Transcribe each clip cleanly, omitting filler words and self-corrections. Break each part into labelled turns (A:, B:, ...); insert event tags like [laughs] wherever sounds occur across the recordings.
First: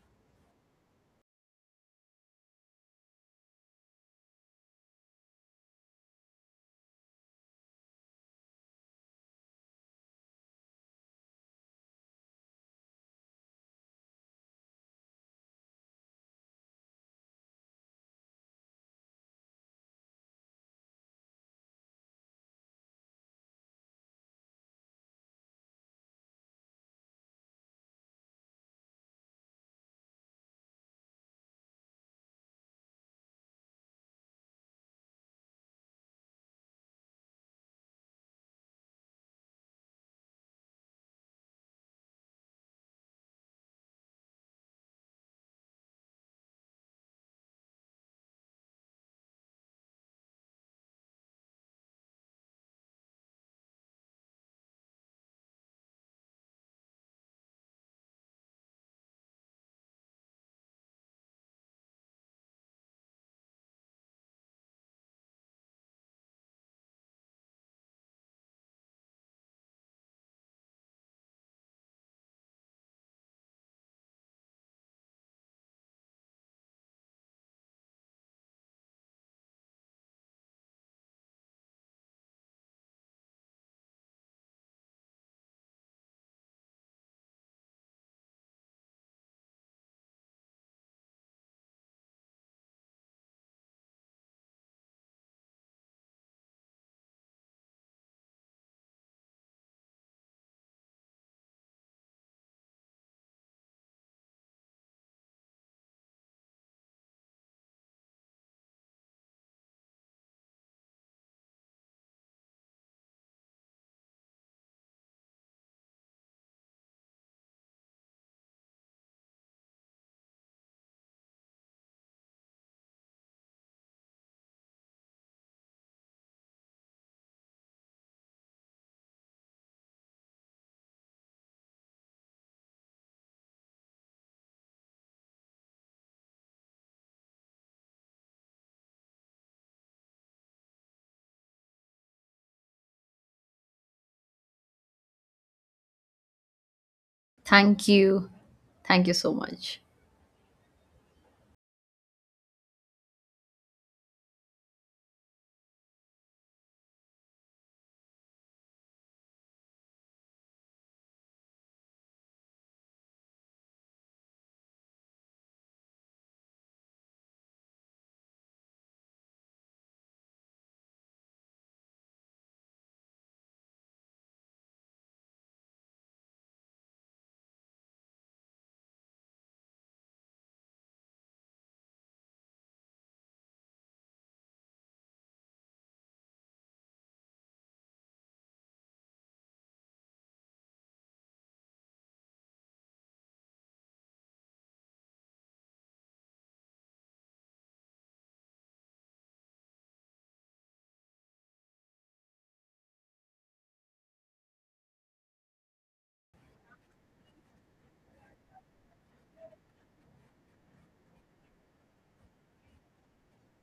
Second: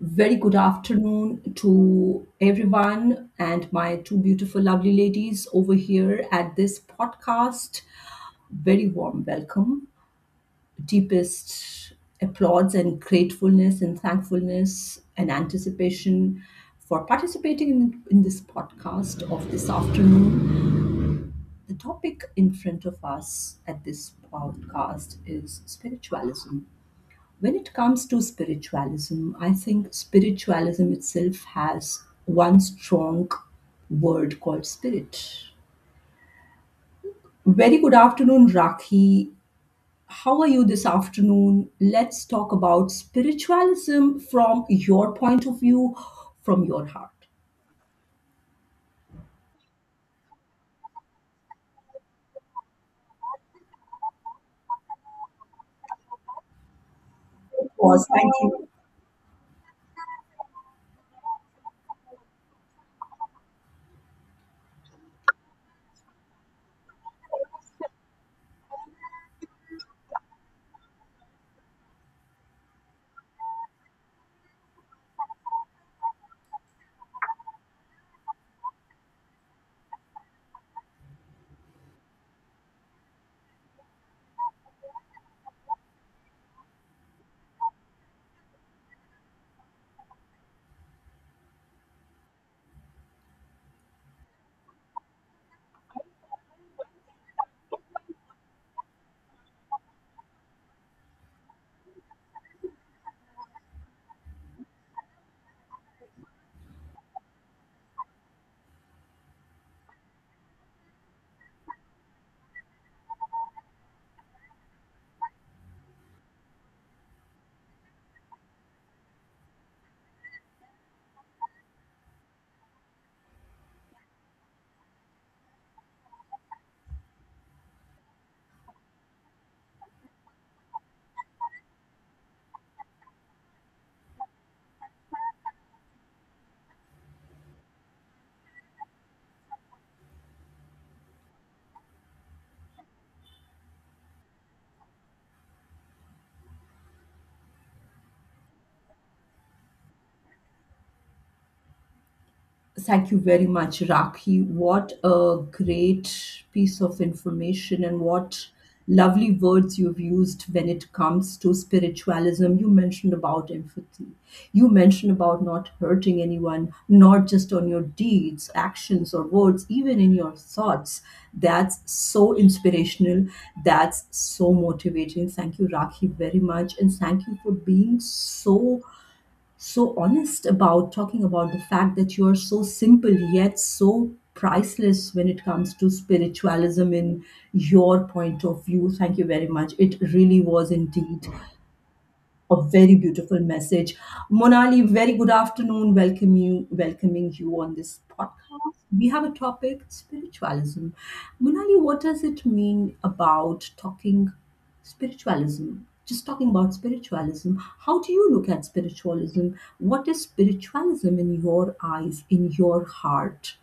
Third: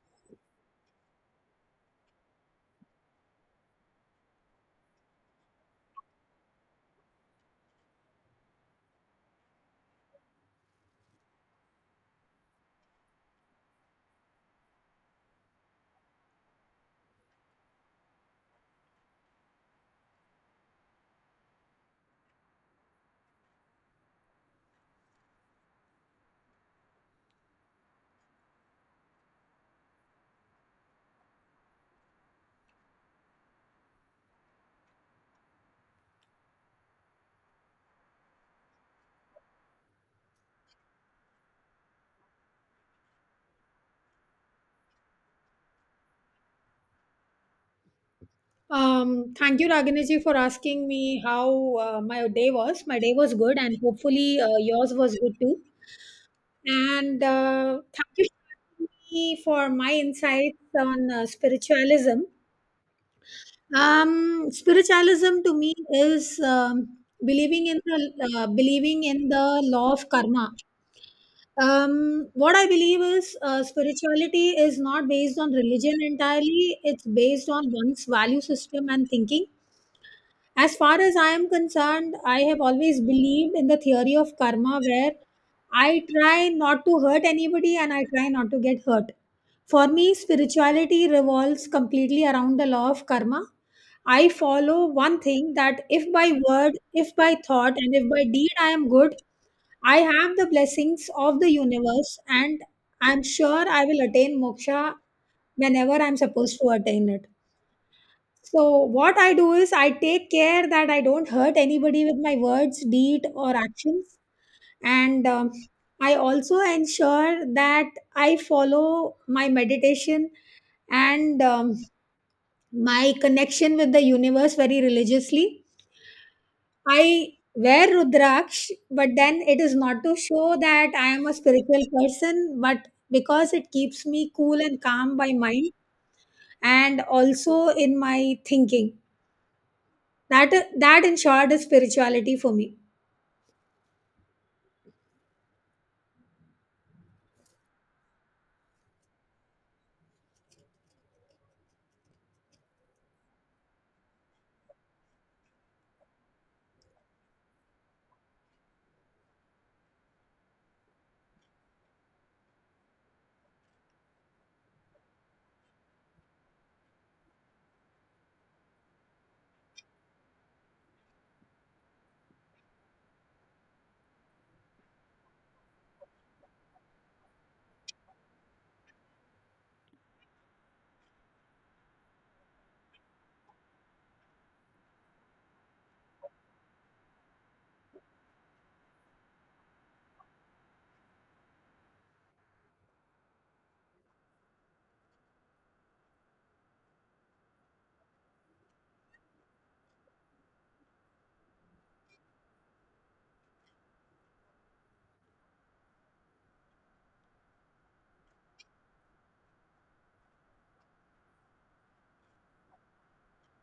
A: Very good afternoon to everyone and my two beautiful, lovely ladies over here at this podcast. Very warm welcome, deepest applauds and gratefulness and thankfulness and anticipation for participating in this podcast of this afternoon. The topic in front of us at this podcast is spiritualism. When it comes to spiritualism, I think spiritualism itself has one strong word called spirit. Very good afternoon, Rakhi. How are you this afternoon? Let's talk about spiritualism from your point of view, from your heart.
B: Thank you, Ragini, for asking me how my day was. My day was good, and hopefully yours was good too. And
A: Of course,
B: thank you
A: thank
B: for
A: you.
B: asking me for my insights on spiritualism. Spiritualism to me is believing in the law of karma. What I believe is spirituality is not based on religion entirely. It's based on one's value system and thinking. As far as I am concerned, I have always believed in the theory of karma, where I try not to hurt anybody and I try not to get hurt. For me, spirituality revolves completely around the law of karma. I follow one thing: that if by word, if by thought, and if by deed I am good, I have the blessings of the universe, and I'm sure I will attain moksha whenever I'm supposed to attain it. So what I do is I take care that I don't hurt anybody with my words, deed, or actions, and I also ensure that I follow my meditation and my connection with the universe very religiously. I wear rudraksh, but then it is not to show that I am a spiritual person, but because it keeps me cool and calm by mind, and also in my thinking. That that, in short, is spirituality for me.
C: Thank you. Thank you so much.
A: Thank you very much, Rakhi. What a great piece of information, and what lovely words you've used when it comes to spiritualism. You mentioned about empathy. You mentioned about not hurting anyone, not just on your deeds, actions, or words, even in your thoughts. That's so inspirational. That's so motivating. Thank you, Rakhi, very much. And thank you for being so honest about talking about the fact that you are so simple yet so priceless when it comes to spiritualism in your point of view. Thank you very much. It really was indeed a very beautiful message. Monali, very good afternoon. Welcome you, welcoming you on this podcast. We have a topic spiritualism. Monali, what does it mean about talking spiritualism? Just talking about spiritualism. How do you look at spiritualism? What is spiritualism in your eyes, in your heart?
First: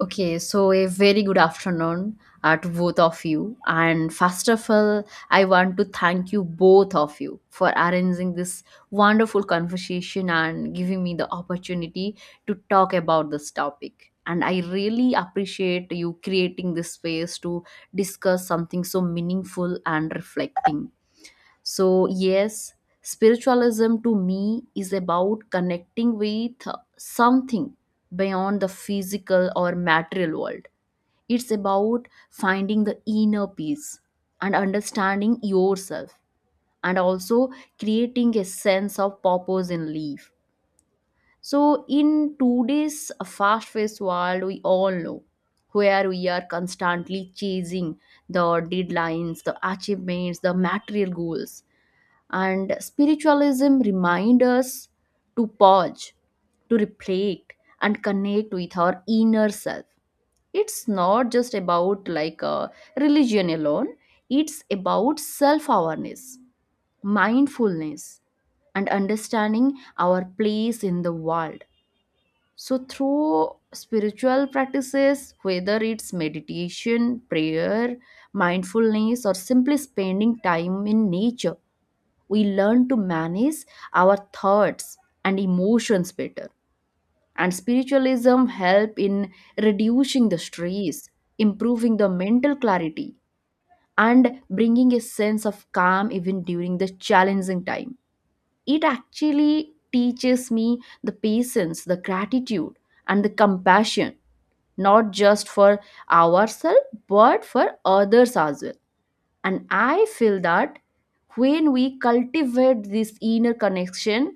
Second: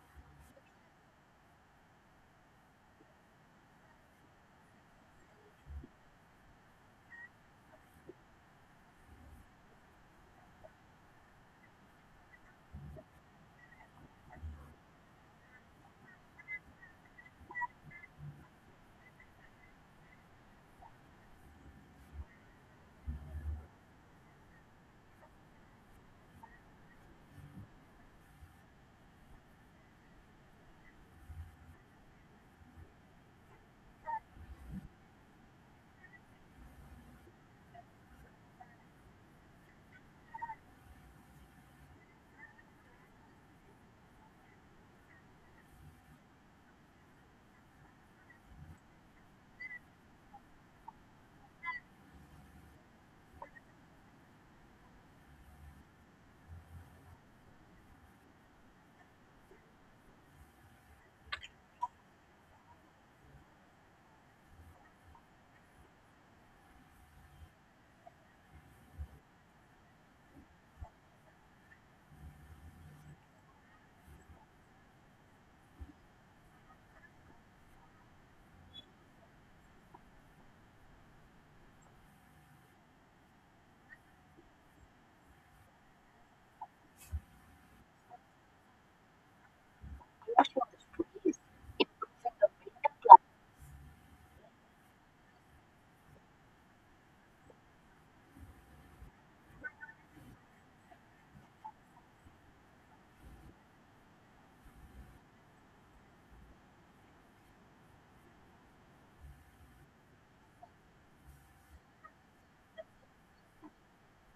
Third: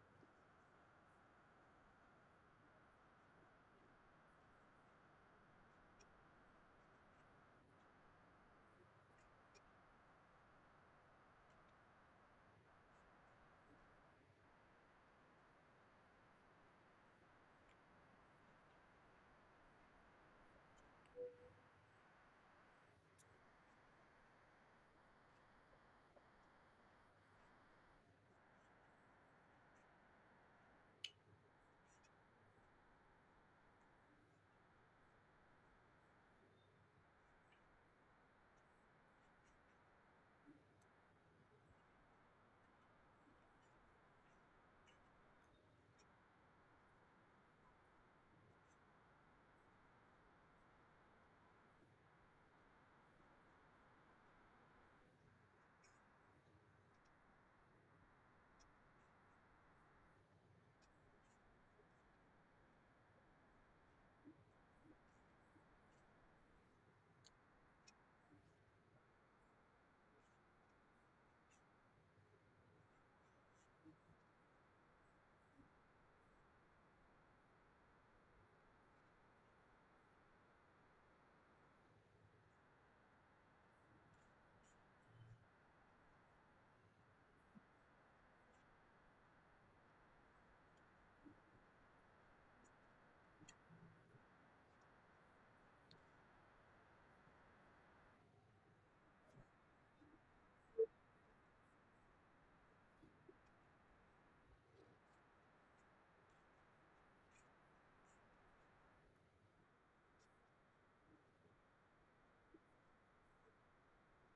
C: Okay, so a very good afternoon to both of you. And first of all, I want to thank you both of you for arranging this wonderful conversation and giving me the opportunity to talk about this topic. And I really appreciate you creating this space to discuss something so meaningful and reflecting. So, yes, spiritualism to me is about connecting with something beyond the physical or material world. It's about finding the inner peace and understanding yourself, and also creating a sense of purpose in life. So, in today's fast paced world, we all know, where we are constantly chasing the deadlines, the achievements, the material goals, and spiritualism reminds us to pause, to reflect and connect with our inner self. It's not just about like a religion alone. It's about self awareness, mindfulness, and understanding our place in the world. So through spiritual practices, whether it's meditation, prayer, mindfulness, or simply spending time in nature, we learn to manage our thoughts and emotions better. And spiritualism help in reducing the stress, improving the mental clarity, and bringing a sense of calm even during the challenging time. It actually teaches me the patience, the gratitude, and the compassion, not just for ourselves but for others as well. And I feel that when we cultivate this inner connection,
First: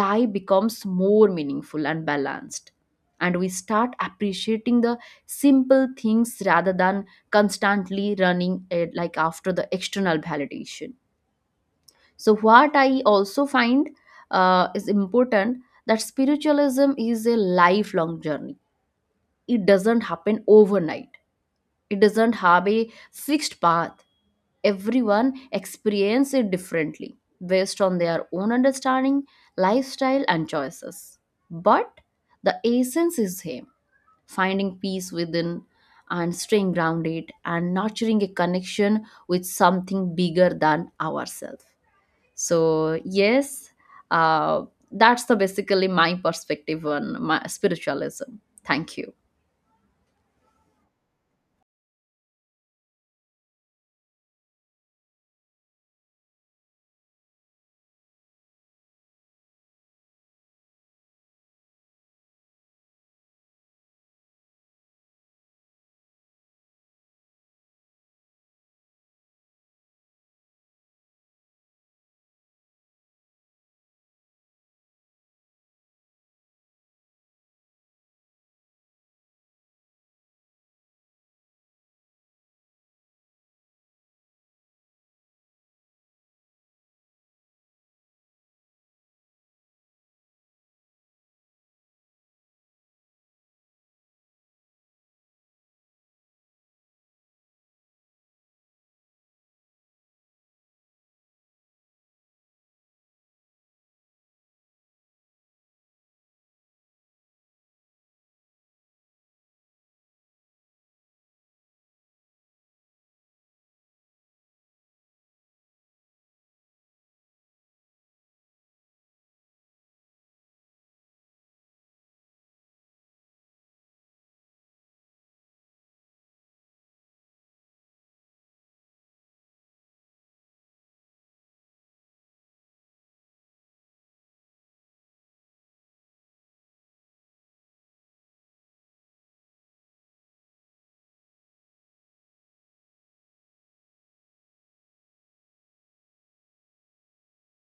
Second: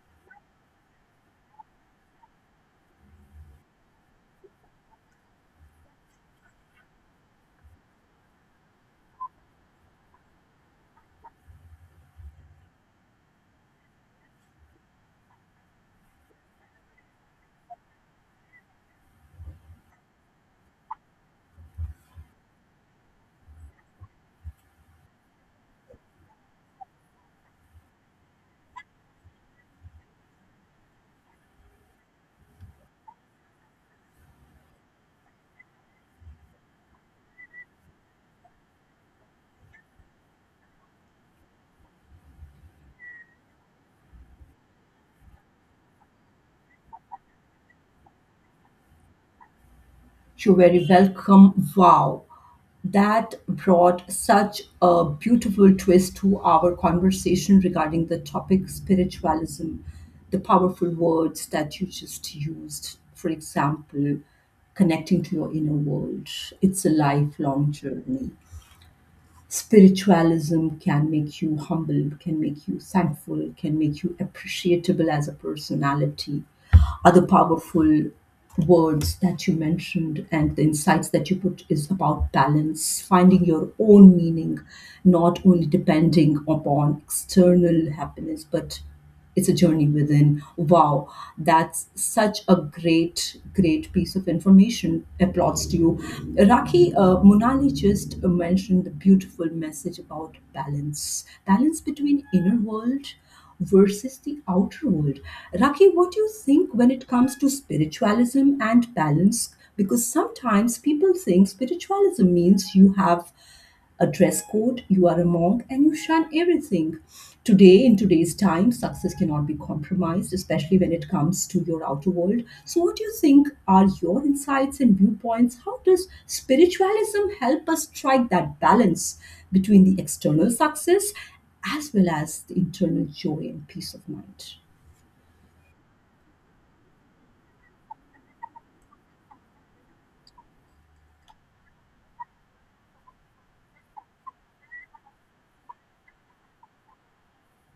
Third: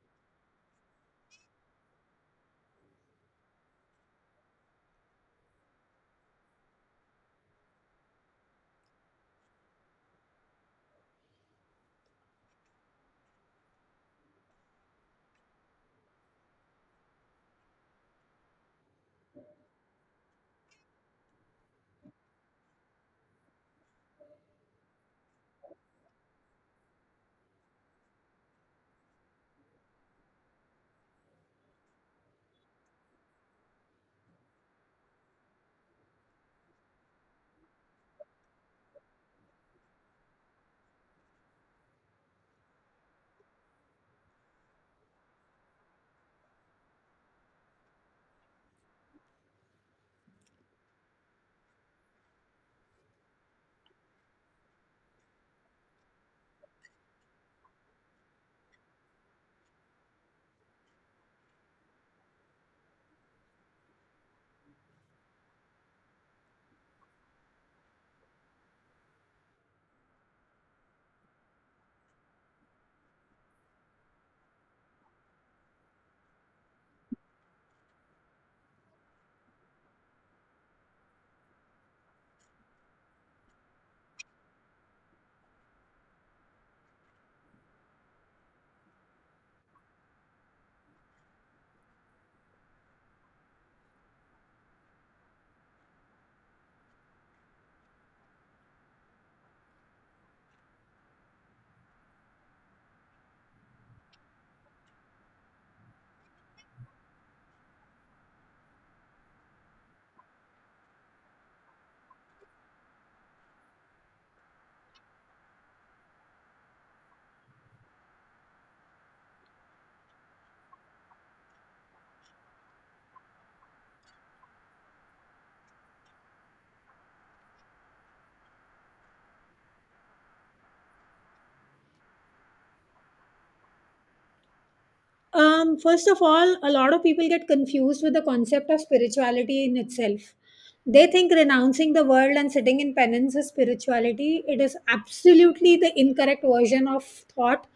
C: life becomes more meaningful and balanced, and we start appreciating the simple things rather than constantly running like after the external validation. So what I also find is important, that spiritualism is a lifelong journey. It doesn't happen overnight. It doesn't have a fixed path. Everyone experiences it differently based on their own understanding, lifestyle, and choices. But the essence is same: finding peace within and staying grounded and nurturing a connection with something bigger than ourselves. So yes, uh, that's the basically my perspective on my spiritualism. Thank you.
A: You're very welcome. Wow. That brought such a beautiful twist to our conversation regarding the topic spiritualism, the powerful words that you just used, for example, connecting to your inner world. It's a lifelong journey. Spiritualism can make you humble, can make you thankful, can make you appreciable as a personality, other powerful words that you mentioned, and the insights that you put is about balance, finding your own meaning, not only depending upon external happiness, but it's a journey within. Wow, that's such a great, great piece of information. Applauds to you. Raki, Munali just mentioned the beautiful message about balance, balance between inner world versus the outer world. Raki, what do you think when it comes to spiritualism and balance? Because sometimes people think spiritualism means you have a dress code, you are a monk, and you shun everything. Today, in today's time, success cannot be compromised, especially when it comes to your outer world. So, what do you think are your insights and viewpoints? How does spiritualism help us strike that balance between the external success as well as the internal joy and peace of mind?
B: First of all, a lot of people get confused with the concept of spirituality in itself. They think renouncing the world and sitting in penance is spirituality. It is absolutely the incorrect version of thought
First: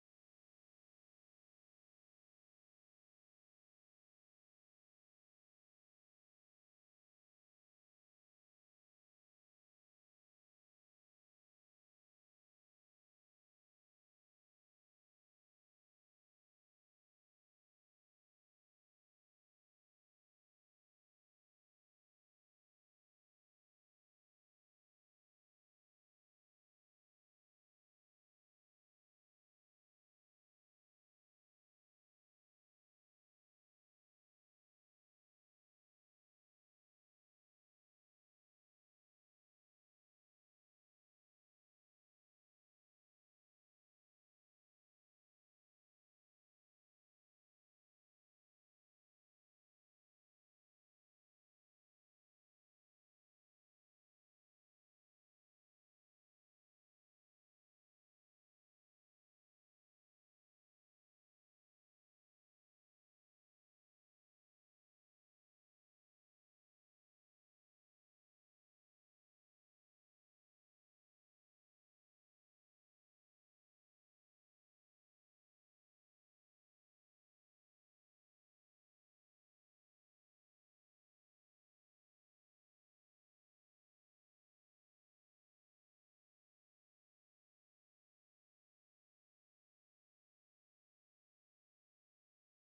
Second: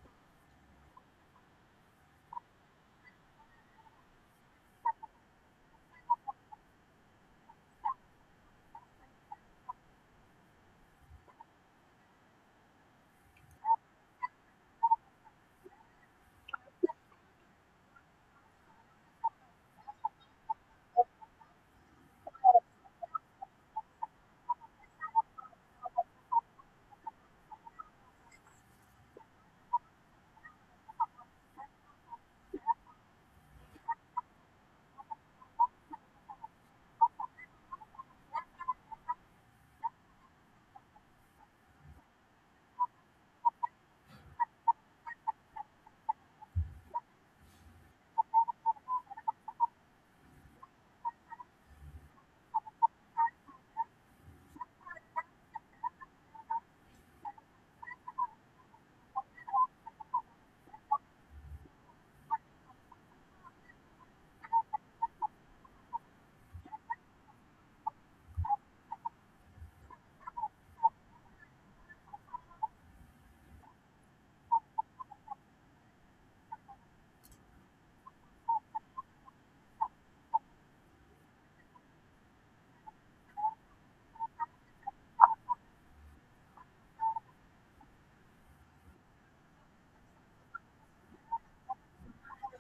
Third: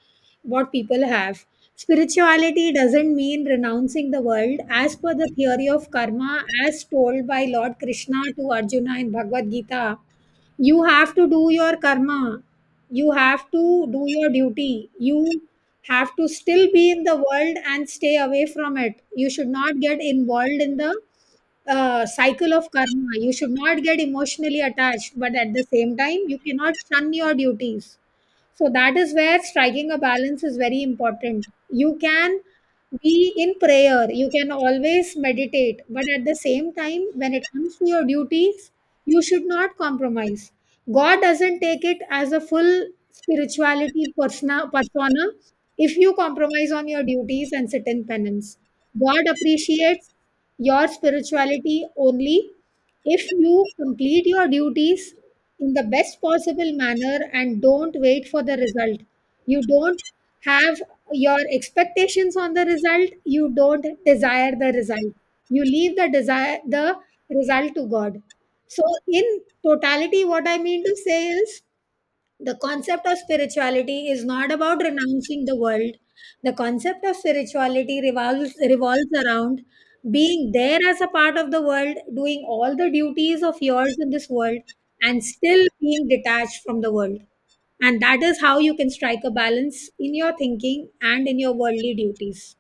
B: what people have. Spirituality doesn't mean renouncing the world. As per the theory of karma, as told by Lord Krishna to Arjuna in Bhagavad Gita, you have to do your karma, you have to do your duty. You have to still be in the world and stay away from it. You should not get involved in the cycle of karma. You should not get emotionally attached, but at the same time you cannot shun your duties. So that is where striking a balance is very important. You can be in prayer, you can always meditate, but at the same time, when it comes to your duties, you should not compromise. God doesn't take it as a full spirituality persona if you compromise on your duties and sit in penance. God appreciates your spirituality only if you complete your duties in the best possible manner, and don't wait for the result. You don't have your expectations on the result, you don't desire the result. You leave the desire, the result, to God. So in totality, what I mean to say is the concept of spirituality is not about renouncing the world. The concept of spirituality revolves around being there as a part of the world, doing all the duties of yours in this world, and still being detached from the world. And that is how you can strike a balance in your thinking and in your worldly duties.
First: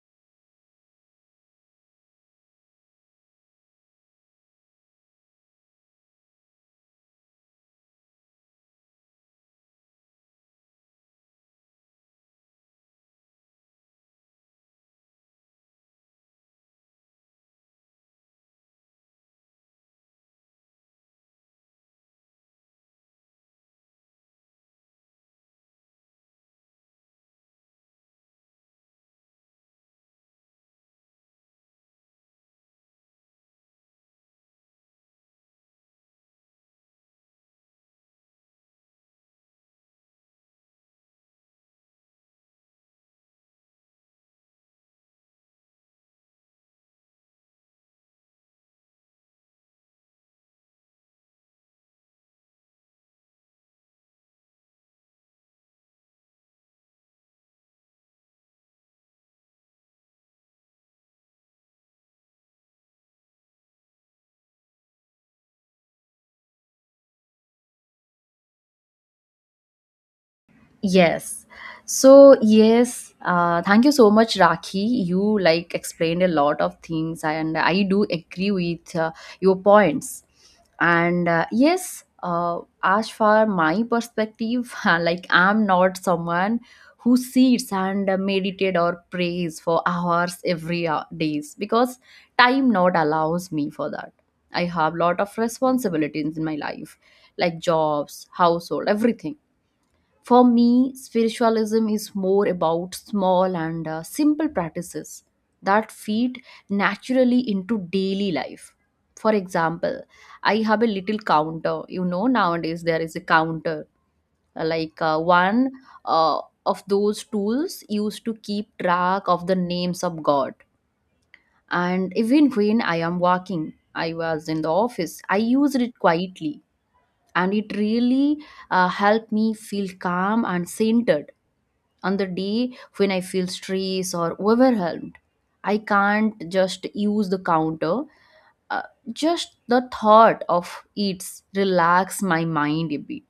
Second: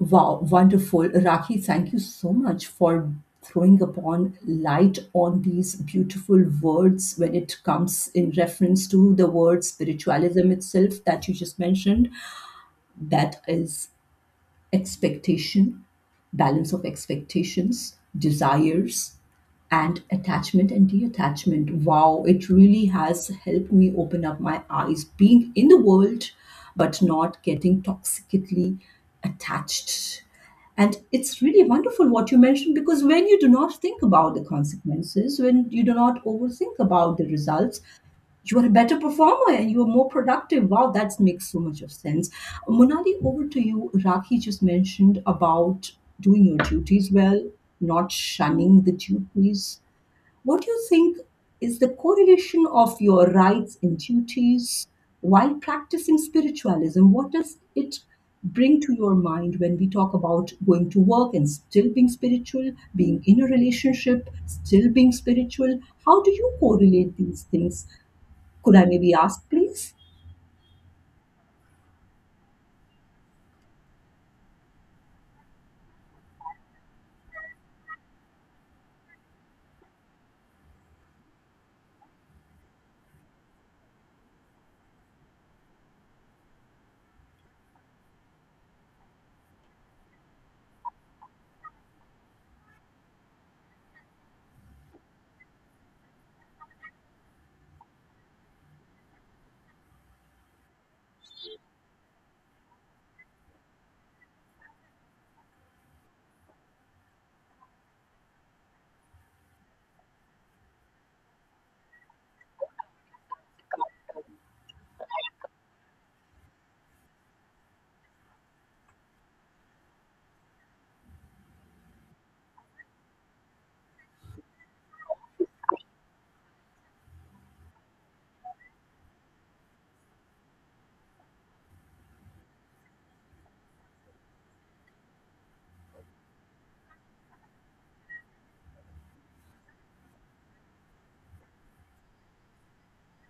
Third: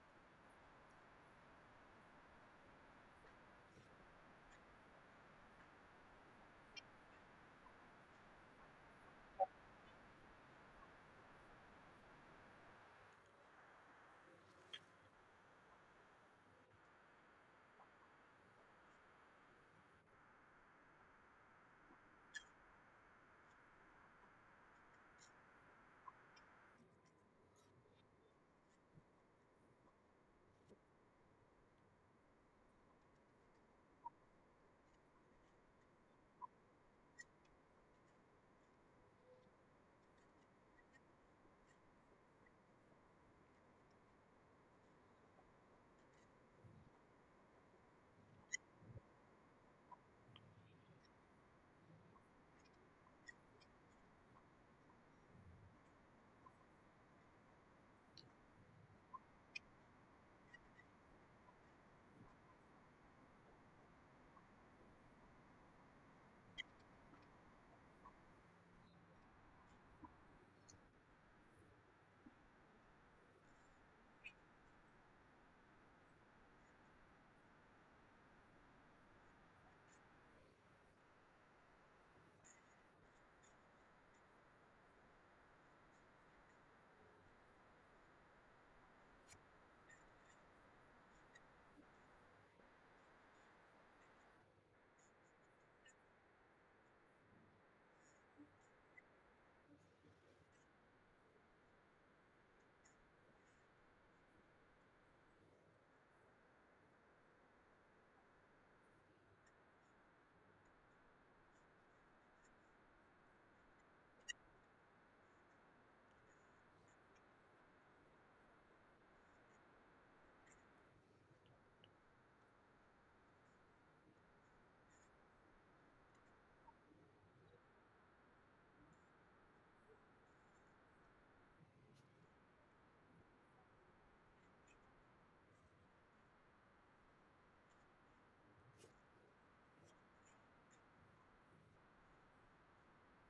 A: Wow, wonderful. Raki, thank you so much for throwing upon light on these beautiful words when it comes in reference to the word spiritualism itself that you just mentioned. That is expectation, balance of expectations, desires, and attachment and detachment. Wow, it really has helped me open up my eyes, being in the world, but not getting toxically attached. And it's really wonderful what you mentioned because when you do not think about the consequences, when you do not overthink about the results, you are a better performer and you are more productive. Wow, that makes so much of sense. Monali, over to you. Rakhi just mentioned about doing your duties well, not shunning the duties. What do you think is the correlation of your rights and duties while practicing spiritualism? What does it bring to your mind when we talk about going to work and still being spiritual, being in a relationship, still being spiritual? How do you correlate these things? Could I maybe ask, please?
C: Yes. So, yes, thank you so much, Rakhi. You like explained a lot of things, and I do agree with your points. And yes, as far my perspective, [laughs] like I'm not someone who sits and meditate or prays for hours every days because time not allows me for that. I have lot of responsibilities in my life, like jobs, household, everything. For me, spiritualism is more about small and simple practices that feed naturally into daily life. For example, I have a little counter. You know, nowadays there is a counter, like one uh, of those tools used to keep track of the names of God. And even when I am working, I was in the office, I used it quietly, and it really helped me feel calm and centered on the day when I feel stressed or overwhelmed. I can't just use the counter. Uh, just the thought of it relax my mind a bit.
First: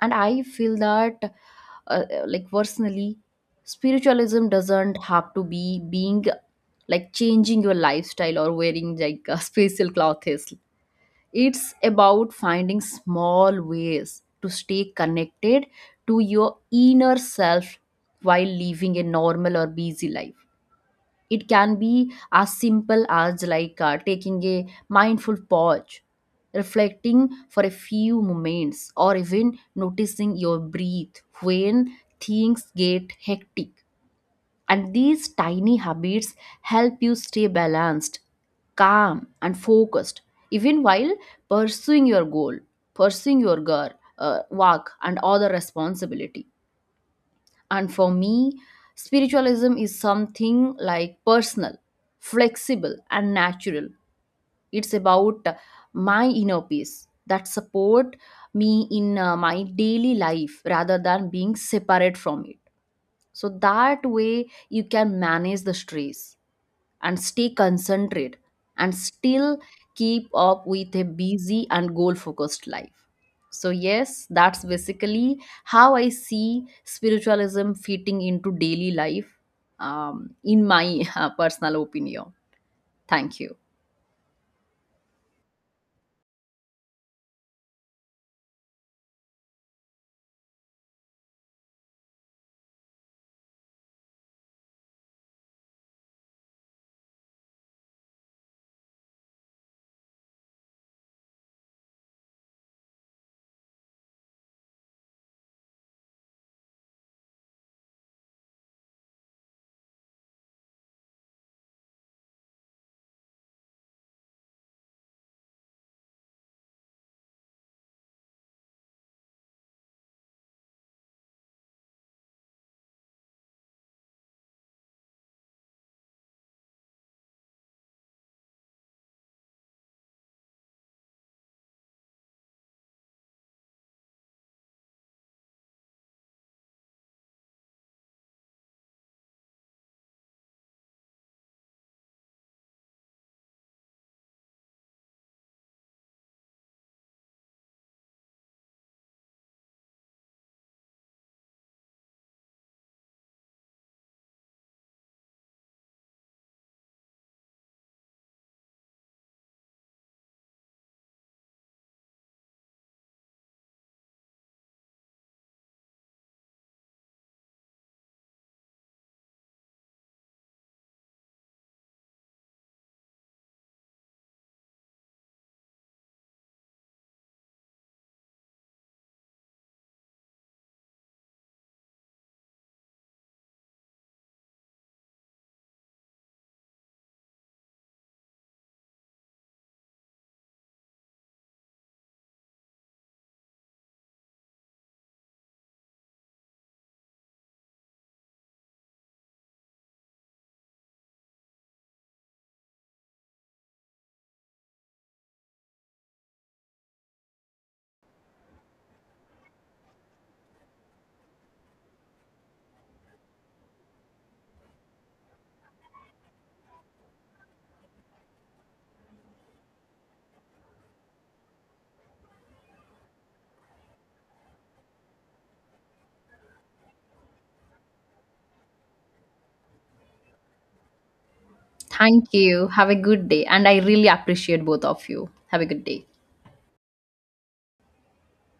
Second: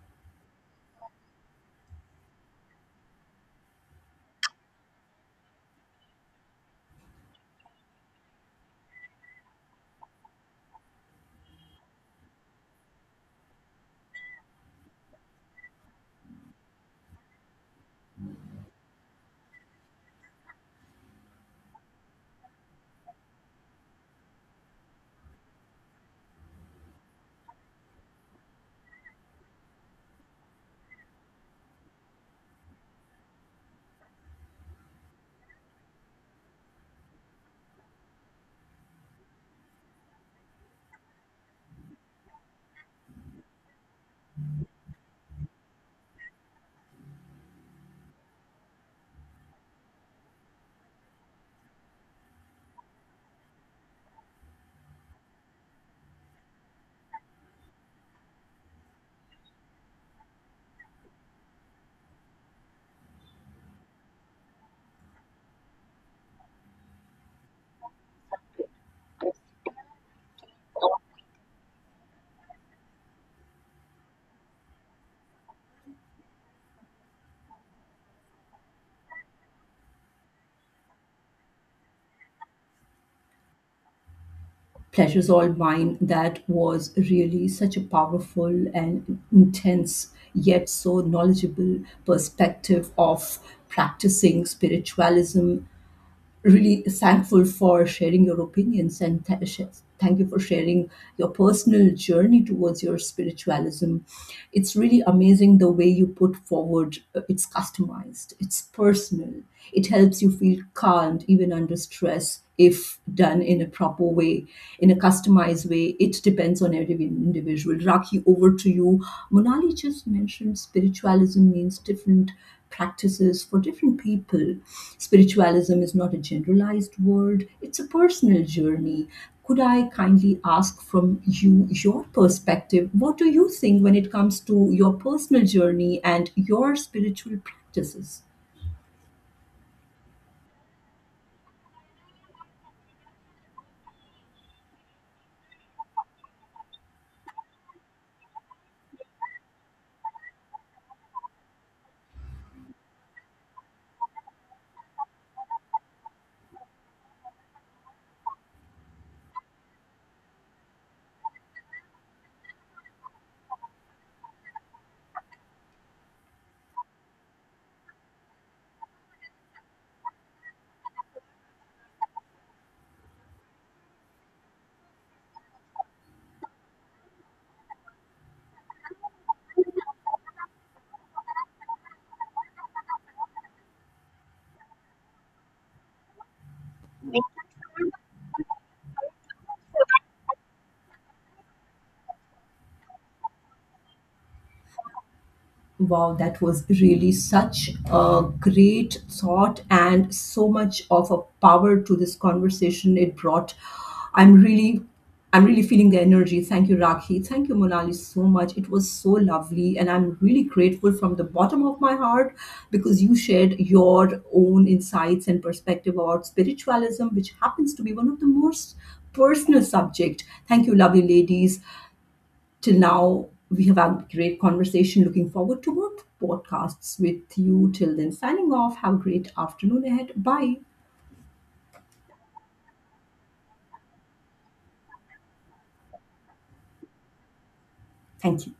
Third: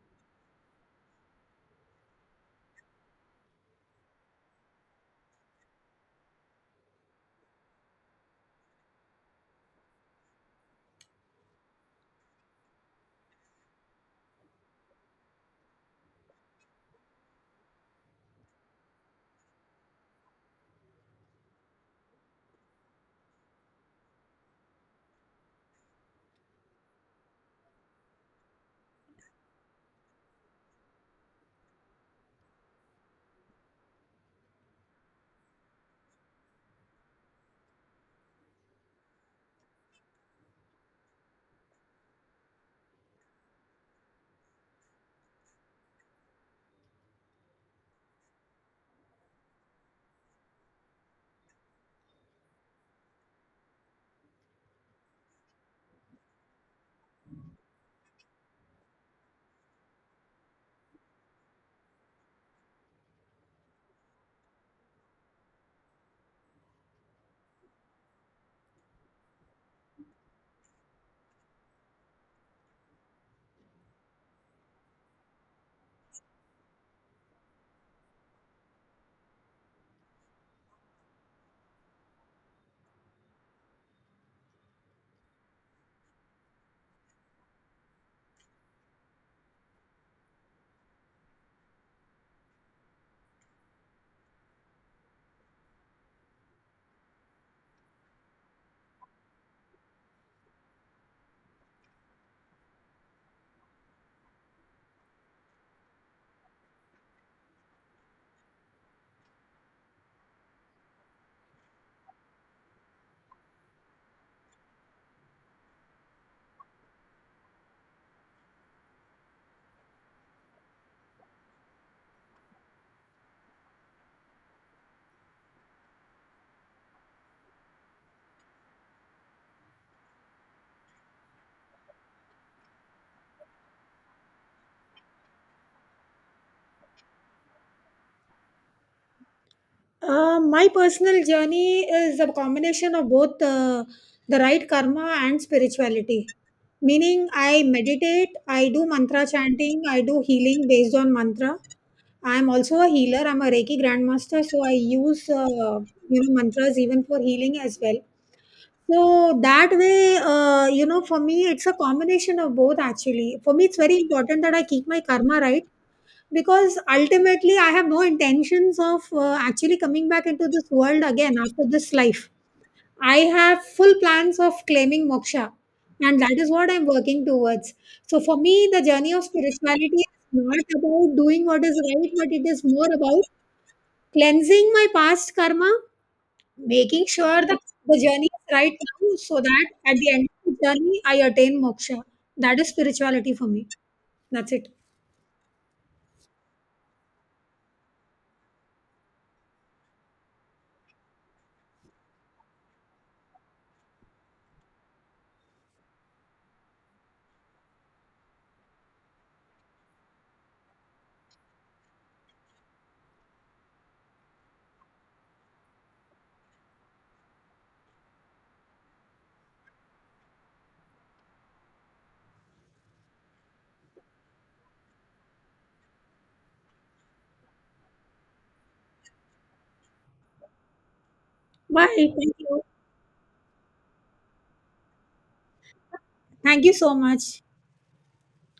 C: And I feel that, like personally, spiritualism doesn't have to be being like changing your lifestyle or wearing like a [laughs] special clothes. It's about finding small ways to stay connected to your inner self while living a normal or busy life. It can be as simple as like taking a mindful pause, reflecting for a few moments, or even noticing your breath when things get hectic. And these tiny habits help you stay balanced, calm, and focused, even while pursuing your goal, pursuing your girl, work, and other responsibility. And for me, spiritualism is something like personal, flexible, and natural. It's about my inner peace that support me in my daily life rather than being separate from it. So that way you can manage the stress and stay concentrated and still keep up with a busy and goal focused life. So, yes, that's basically how I see spiritualism fitting into daily life, in my [laughs] personal opinion. Thank you.
A: Pleasure's all mine. That was really such a powerful and intense, yet so knowledgeable perspective of practicing spiritualism. Really thankful for sharing your opinions and thank you for sharing your personal journey towards your spiritualism. It's really amazing the way you put forward, it's customized, it's personal, it helps you feel calmed even under stress if done in a proper way, in a customized way. It depends on every individual. Raki, over to you. Monali just mentioned spiritualism means different practices for different people. Spiritualism is not a generalized word, it's a personal journey. Could I kindly ask from you your perspective? What do you think when it comes to your personal journey and your spiritual practices?
B: My personal journey is a combination of both the right karma and spirituality, meaning I meditate, I do mantra chanting, I do healing based on mantra. I'm also a healer, I'm a Reiki grandmaster, so I use you know, mantras even for healing as well. So that way, you know, for me it's a combination of both. Actually, for me it's very important that I keep my karma right, because ultimately I have no intentions of actually coming back into this world again after this life. I have full plans of claiming moksha, and that is what I'm working towards. So, for me, the journey of spirituality is not about doing what is right, but it is more about cleansing my past karma, making sure that the journey is right now, so that at the end of the journey, I attain moksha. That is spirituality for me. That's it.
A: Wow, that was really such a great thought and so much of a power to this conversation it brought. I'm really I'm really feeling the energy. Thank you, Rakhi. Thank you, Monali, so much. It was so lovely. And I'm really grateful from the bottom of my heart because you shared your own insights and perspective about spiritualism, which happens to be one of the most personal subject. Thank you, lovely ladies. Till now, we have had a great conversation. Looking forward to more podcasts with you. Till then, signing off. Have a great afternoon ahead. Bye.
B: Bye.
C: Thank
B: Thank you.
C: you. Have a good day. And I really appreciate both of you. Have a good day.
B: Thank you so much.
A: Thank you.